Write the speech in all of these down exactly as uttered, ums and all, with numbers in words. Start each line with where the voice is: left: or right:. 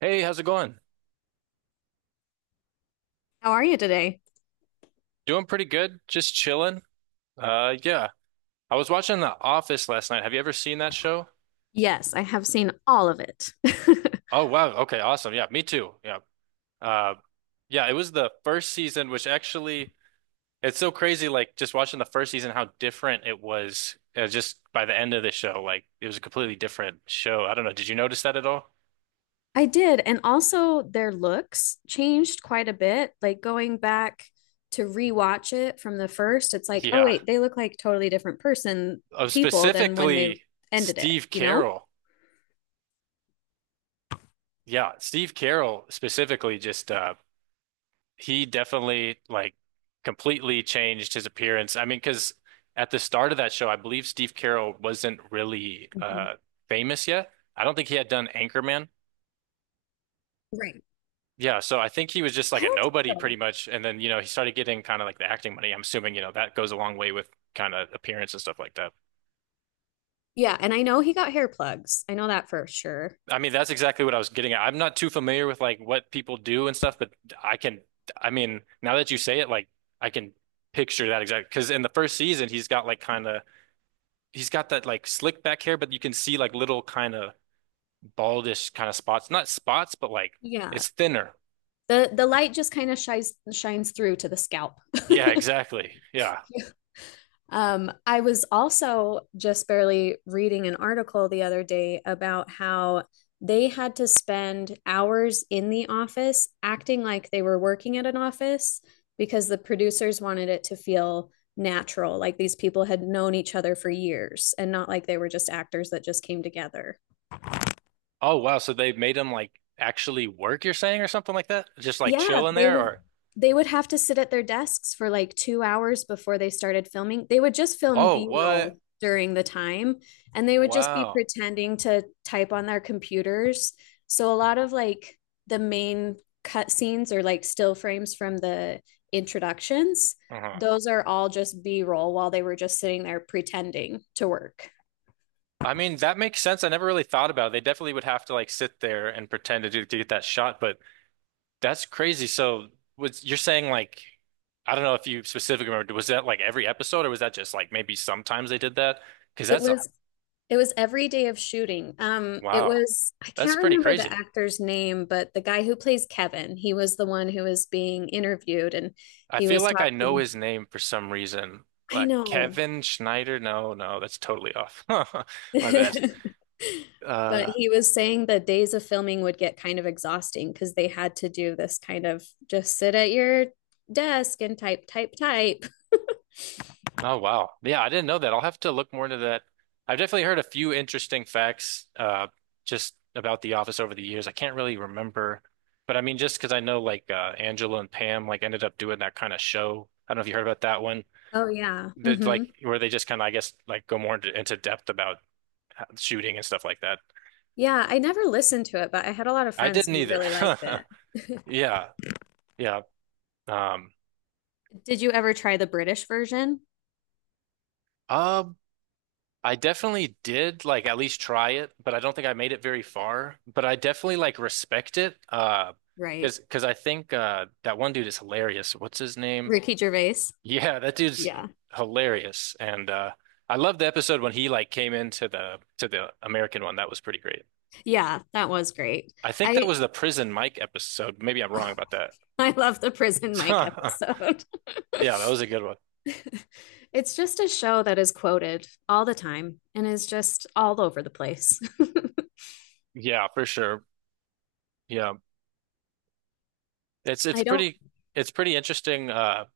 right: Hey, how's it going?
left: How are you today?
right: Doing pretty good. Just chilling. Uh, yeah. I was watching The Office last night. Have you ever seen that show?
left: Yes, I have seen all of it.
right: Oh, wow. Okay, awesome. Yeah, me too. Yeah. Uh, yeah, it was the first season, which actually, it's so crazy. Like just watching the first season, how different it was uh, just by the end of the show. Like it was a completely different show. I don't know. Did you notice that at all?
left: I did. And also, their looks changed quite a bit. Like going back to rewatch it from the first, it's like, oh,
right: Yeah.
left: wait, they look like totally different person,
right: Uh,
left: people than when they
right: specifically,
left: ended it,
right: Steve
left: you know?
right: Carell. Yeah, Steve Carell specifically just uh, he definitely like completely changed his appearance. I mean, because at the start of that show, I believe Steve Carell wasn't really
left: Mhm.
right: uh famous yet. I don't think he had done Anchorman.
left: Right.
right: Yeah, so I think he was just
left: I
right: like a
left: don't think
right: nobody
left: so.
right: pretty much. And then, you know, he started getting kind of like the acting money. I'm assuming, you know, that goes a long way with kind of appearance and stuff like that.
left: Yeah, and I know he got hair plugs. I know that for sure.
right: I mean, that's exactly what I was getting at. I'm not too familiar with like what people do and stuff, but I can, I mean, now that you say it, like I can picture that exactly. Because in the first season, he's got like kind of he's got that like slick back hair, but you can see like little kind of baldish kind of spots. Not spots, but like
left: Yeah.
right: it's thinner.
left: The the light just kind of shines shines through to the scalp.
right: Yeah, exactly. Yeah.
left: Um, I was also just barely reading an article the other day about how they had to spend hours in the office acting like they were working at an office because the producers wanted it to feel natural, like these people had known each other for years and not like they were just actors that just came together.
right: Oh wow, so they made him like actually work, you're saying, or something like that? Just like
left: Yeah,
right: chill in
left: they
right: there
left: would
right: or
left: they would have to sit at their desks for like two hours before they started filming. They would just film
right: oh what?
left: B-roll during the time and they would just be
right: Wow.
left: pretending to type on their computers. So a lot of like the main cut scenes or like still frames from the introductions,
right: Uh-huh.
left: those are all just B-roll while they were just sitting there pretending to work.
right: I mean, that makes sense. I never really thought about it. They definitely would have to like sit there and pretend to, do, to get that shot, but that's crazy. So was you're saying like I don't know if you specifically remember, was that like every episode or was that just like maybe sometimes they did that? Because
left: It
right: that's
left: was It was every day of shooting. Um, it
right: Wow.
left: was, I
right: That's
left: can't
right: pretty
left: remember the
right: crazy.
left: actor's name, but the guy who plays Kevin, he was the one who was being interviewed and
right: I
left: he
right: feel
left: was
right: like I know
left: talking.
right: his name for some reason.
left: I
right: Like
left: know.
right: Kevin Schneider. No, no, that's totally off. My bad.
left: But
right: Uh,
left: he was saying the days of filming would get kind of exhausting because they had to do this kind of just sit at your desk and type, type, type.
right: oh wow. Yeah, I didn't know that. I'll have to look more into that. I've definitely heard a few interesting facts uh just about The Office over the years. I can't really remember, but I mean just because I know like uh Angela and Pam like ended up doing that kind of show. I don't know if you heard about that one.
left: Oh yeah.
right: That
left: Hmm.
right: like where they just kind of I guess like go more into, into depth about uh, shooting and stuff like that.
left: Yeah, I never listened to it, but I had a lot of
right: I
left: friends
right: didn't
left: who
right: either.
left: really liked it.
right: Yeah, yeah. Um,
left: Did you ever try the British version?
right: um, I definitely did like at least try it, but I don't think I made it very far. But I definitely like respect it. Uh,
left: Right.
right: because because I think uh that one dude is hilarious. What's his name?
left: Ricky Gervais.
right: Yeah, that dude's
left: Yeah.
right: hilarious. And uh, I love the episode when he like came into the to the American one. That was pretty great.
left: Yeah, that was great.
right: I think that
left: I
right: was the Prison Mike episode. Maybe I'm wrong about that.
left: I love the Prison Mike episode.
right: Yeah, that was a good one.
left: It's just a show that is quoted all the time and is just all over the place.
right: Yeah, for sure. Yeah. It's it's
left: I don't.
right: pretty it's pretty interesting. Uh,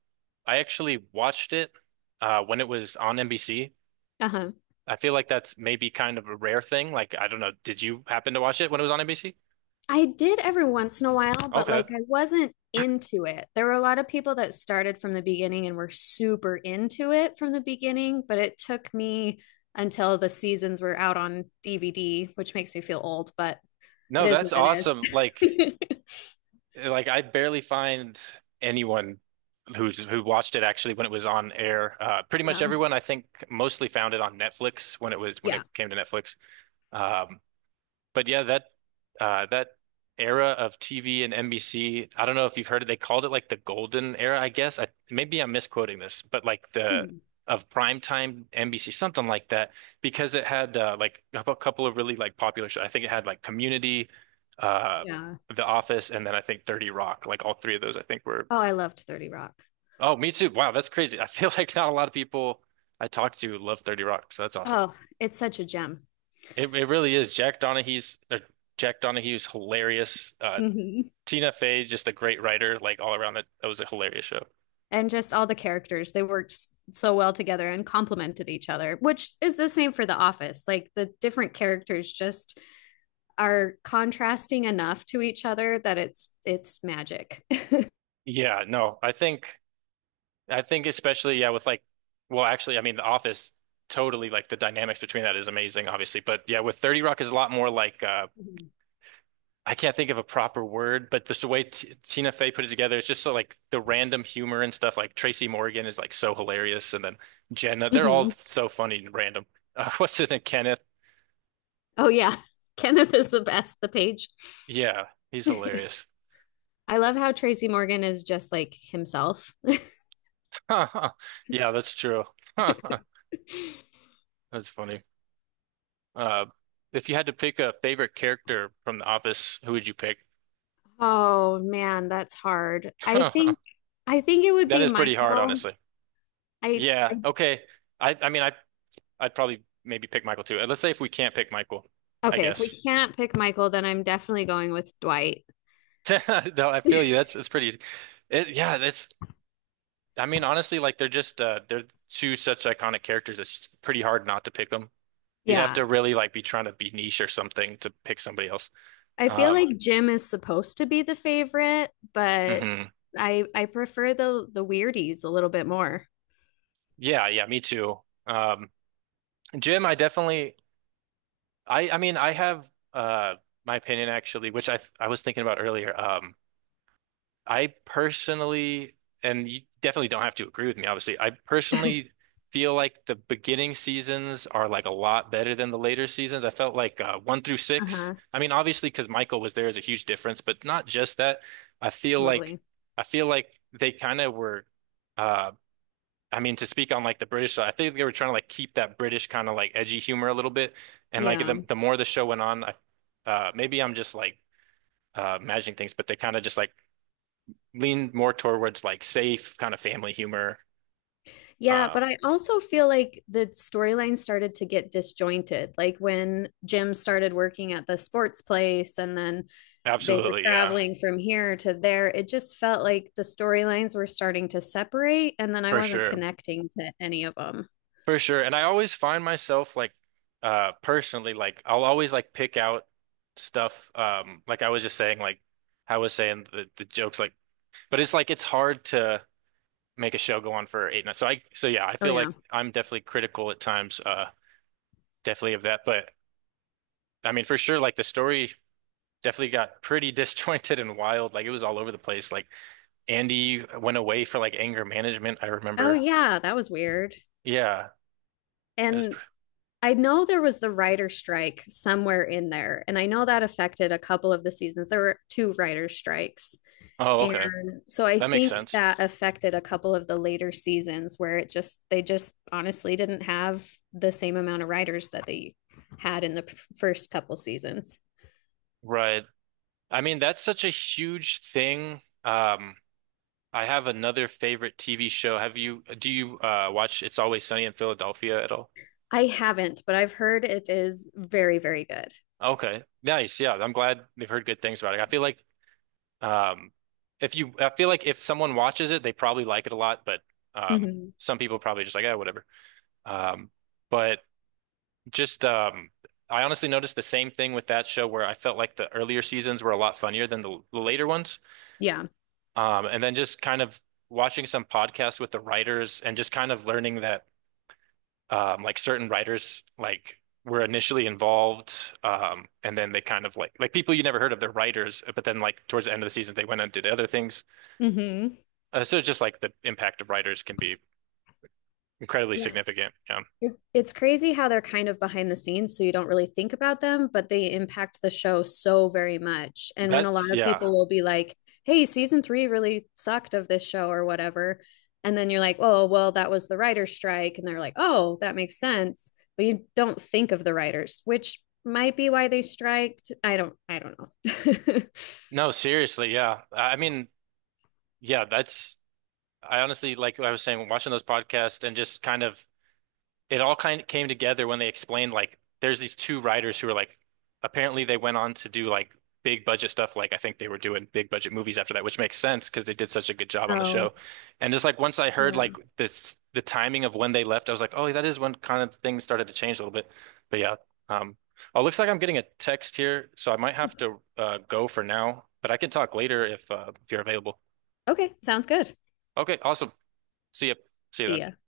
right: I actually watched it uh, when it was on N B C.
left: Uh-huh.
right: I feel like that's maybe kind of a rare thing. Like I don't know, did you happen to watch it when it was on N B C?
left: I did every once in a while, but
right: Okay.
left: like I wasn't into it. There were a lot of people that started from the beginning and were super into it from the beginning, but it took me until the seasons were out on D V D, which makes me feel old, but it
right: No,
left: is
right: that's
left: what it
right: awesome. Like
left: is.
right: like I barely find anyone who's who watched it actually when it was on air. Uh, pretty much
left: Yeah.
right: everyone I think mostly found it on Netflix when it was when it
left: Yeah.
right: came to Netflix. Um, but yeah, that uh, that era of T V and N B C. I don't know if you've heard it. They called it like the golden era, I guess. I, maybe I'm misquoting this, but like the
left: Hmm.
right: of primetime N B C, something like that, because it had uh, like a couple of really like popular shows. I think it had like Community, uh,
left: Yeah.
right: The Office, and then I think thirty Rock. Like all three of those, I think were.
left: Oh, I loved thirty Rock.
right: Oh, me too. Wow, that's crazy. I feel like not a lot of people I talk to love thirty Rock, so that's awesome.
left: Oh, it's such a gem.
right: It it really is. Jack Donahue's or Jack Donahue's hilarious. Uh,
left: Mhm.
right: Tina Fey, just a great writer, like all around it. That was a hilarious show.
left: And just all the characters they worked so well together and complemented each other, which is the same for the office, like the different characters just are contrasting enough to each other that it's it's magic.
right: Yeah, no, I think I think especially yeah with like well actually I mean The Office totally like the dynamics between that is amazing obviously but yeah with thirty Rock is a lot more like uh I can't think of a proper word but just the way T Tina Fey put it together it's just so like the random humor and stuff like Tracy Morgan is like so hilarious and then Jenna they're all
left: Mhm.
right: so funny and random uh, what's his name Kenneth
left: Oh yeah. Kenneth is the best, the page.
right: yeah he's hilarious
left: I love how Tracy Morgan is just like himself.
right: yeah that's true that's funny. Uh, if you had to pick a favorite character from The Office, who would you pick?
left: Oh man, that's hard. i think i think it would
right: That
left: be
right: is pretty hard,
left: Michael.
right: honestly.
left: I,
right: Yeah.
left: I
right: Okay. I I mean I I'd probably maybe pick Michael too. Uh, Let's say if we can't pick Michael, I
left: okay if we
right: guess.
left: can't pick Michael, then I'm definitely going with Dwight.
right: No, I feel you. That's It's pretty easy. It, yeah, that's I mean honestly like they're just uh they're two such iconic characters it's pretty hard not to pick them. You'd have
left: Yeah.
right: to really like be trying to be niche or something to pick somebody else.
left: I feel
right: Um
left: like Jim is supposed to be the favorite, but
right: mhm.
left: I I prefer the the weirdies a little bit more.
right: Yeah, yeah, me too. Um Jim, I definitely I I mean I have uh my opinion actually, which I I was thinking about earlier. Um, I personally, and you definitely don't have to agree with me, obviously. I personally feel like the beginning seasons are like a lot better than the later seasons. I felt like uh, one through six.
left: Uh-huh.
right: I mean, obviously, because Michael was there is a huge difference, but not just that. I feel like
left: Totally.
right: I feel like they kind of were. uh, I mean, to speak on like the British side, I think they were trying to like keep that British kind of like edgy humor a little bit. And like
left: Yeah.
right: the the more the show went on, I, uh, maybe I'm just like uh, imagining things, but they kind of just like leaned more towards like safe kind of family humor.
left: Yeah,
right: Um,
left: but I also feel like the storyline started to get disjointed. Like when Jim started working at the sports place and then they were
right: Absolutely, yeah,
left: traveling from here to there, it just felt like the storylines were starting to separate and then I
right: for
left: wasn't
right: sure,
left: connecting to any of them.
right: for sure. And I always find myself like uh, personally like I'll always like pick out stuff. Um, like I was just saying, like I was saying the, the jokes, like, but it's like it's hard to make a show go on for eight nights. So I, so yeah, I
left: Oh
right: feel
left: yeah.
right: like I'm definitely critical at times, uh, definitely of that. But I mean, for sure, like the story definitely got pretty disjointed and wild. Like it was all over the place. Like Andy went away for like anger management. I
left: Oh
right: remember.
left: yeah, that was weird.
right: Yeah. It was,
left: And I know there was the writer strike somewhere in there, and I know that affected a couple of the seasons. There were two writer strikes.
right: oh, okay.
left: And so I
right: That makes
left: think
right: sense.
left: that affected a couple of the later seasons where it just they just honestly didn't have the same amount of writers that they had in the p- first couple seasons.
right: Right. I mean, that's such a huge thing. Um, I have another favorite T V show. Have you, do you, uh, watch It's Always Sunny in Philadelphia at all?
left: I haven't, but I've heard it is very, very good.
right: Okay, nice. Yeah, I'm glad they've heard good things about it. I feel like Um, if you, I feel like if someone watches it, they probably like it a lot, but um,
left: Hmm.
right: some people probably just like, oh, whatever. Um, but just, um, I honestly noticed the same thing with that show where I felt like the earlier seasons were a lot funnier than the, the later ones.
left: Yeah.
right: Um, and then just kind of watching some podcasts with the writers and just kind of learning that um, like certain writers like were initially involved um, and then they kind of like like people you never heard of, they're writers, but then like towards the end of the season they went and did other things.
left: Mm-hmm.
right: Uh, so just like the impact of writers can be incredibly
left: Yeah.
right: significant. Yeah.
left: It, it's crazy how they're kind of behind the scenes, so you don't really think about them, but they impact the show so very much. And when a lot
right: That's
left: of
right: yeah.
left: people will be like, hey, season three really sucked of this show or whatever. And then you're like, oh, well, that was the writer's strike. And they're like, oh, that makes sense. But you don't think of the writers, which might be why they striked. I don't, I don't know.
right: No, seriously, yeah. I I mean, yeah, that's I honestly like I was saying watching those podcasts and just kind of it all kind of came together when they explained like there's these two writers who are like apparently they went on to do like big budget stuff like I think they were doing big budget movies after that which makes sense because they did such a good job on the
left: Oh,
right: show and just like once I heard
left: yeah.
right: like this the timing of when they left I was like oh that is when kind of things started to change a little bit but yeah um oh looks like I'm getting a text here so I might have to uh go for now but I can talk later if uh if you're available.
left: Okay. Sounds good.
right: Okay awesome, see you, see you
left: See ya.
right: then.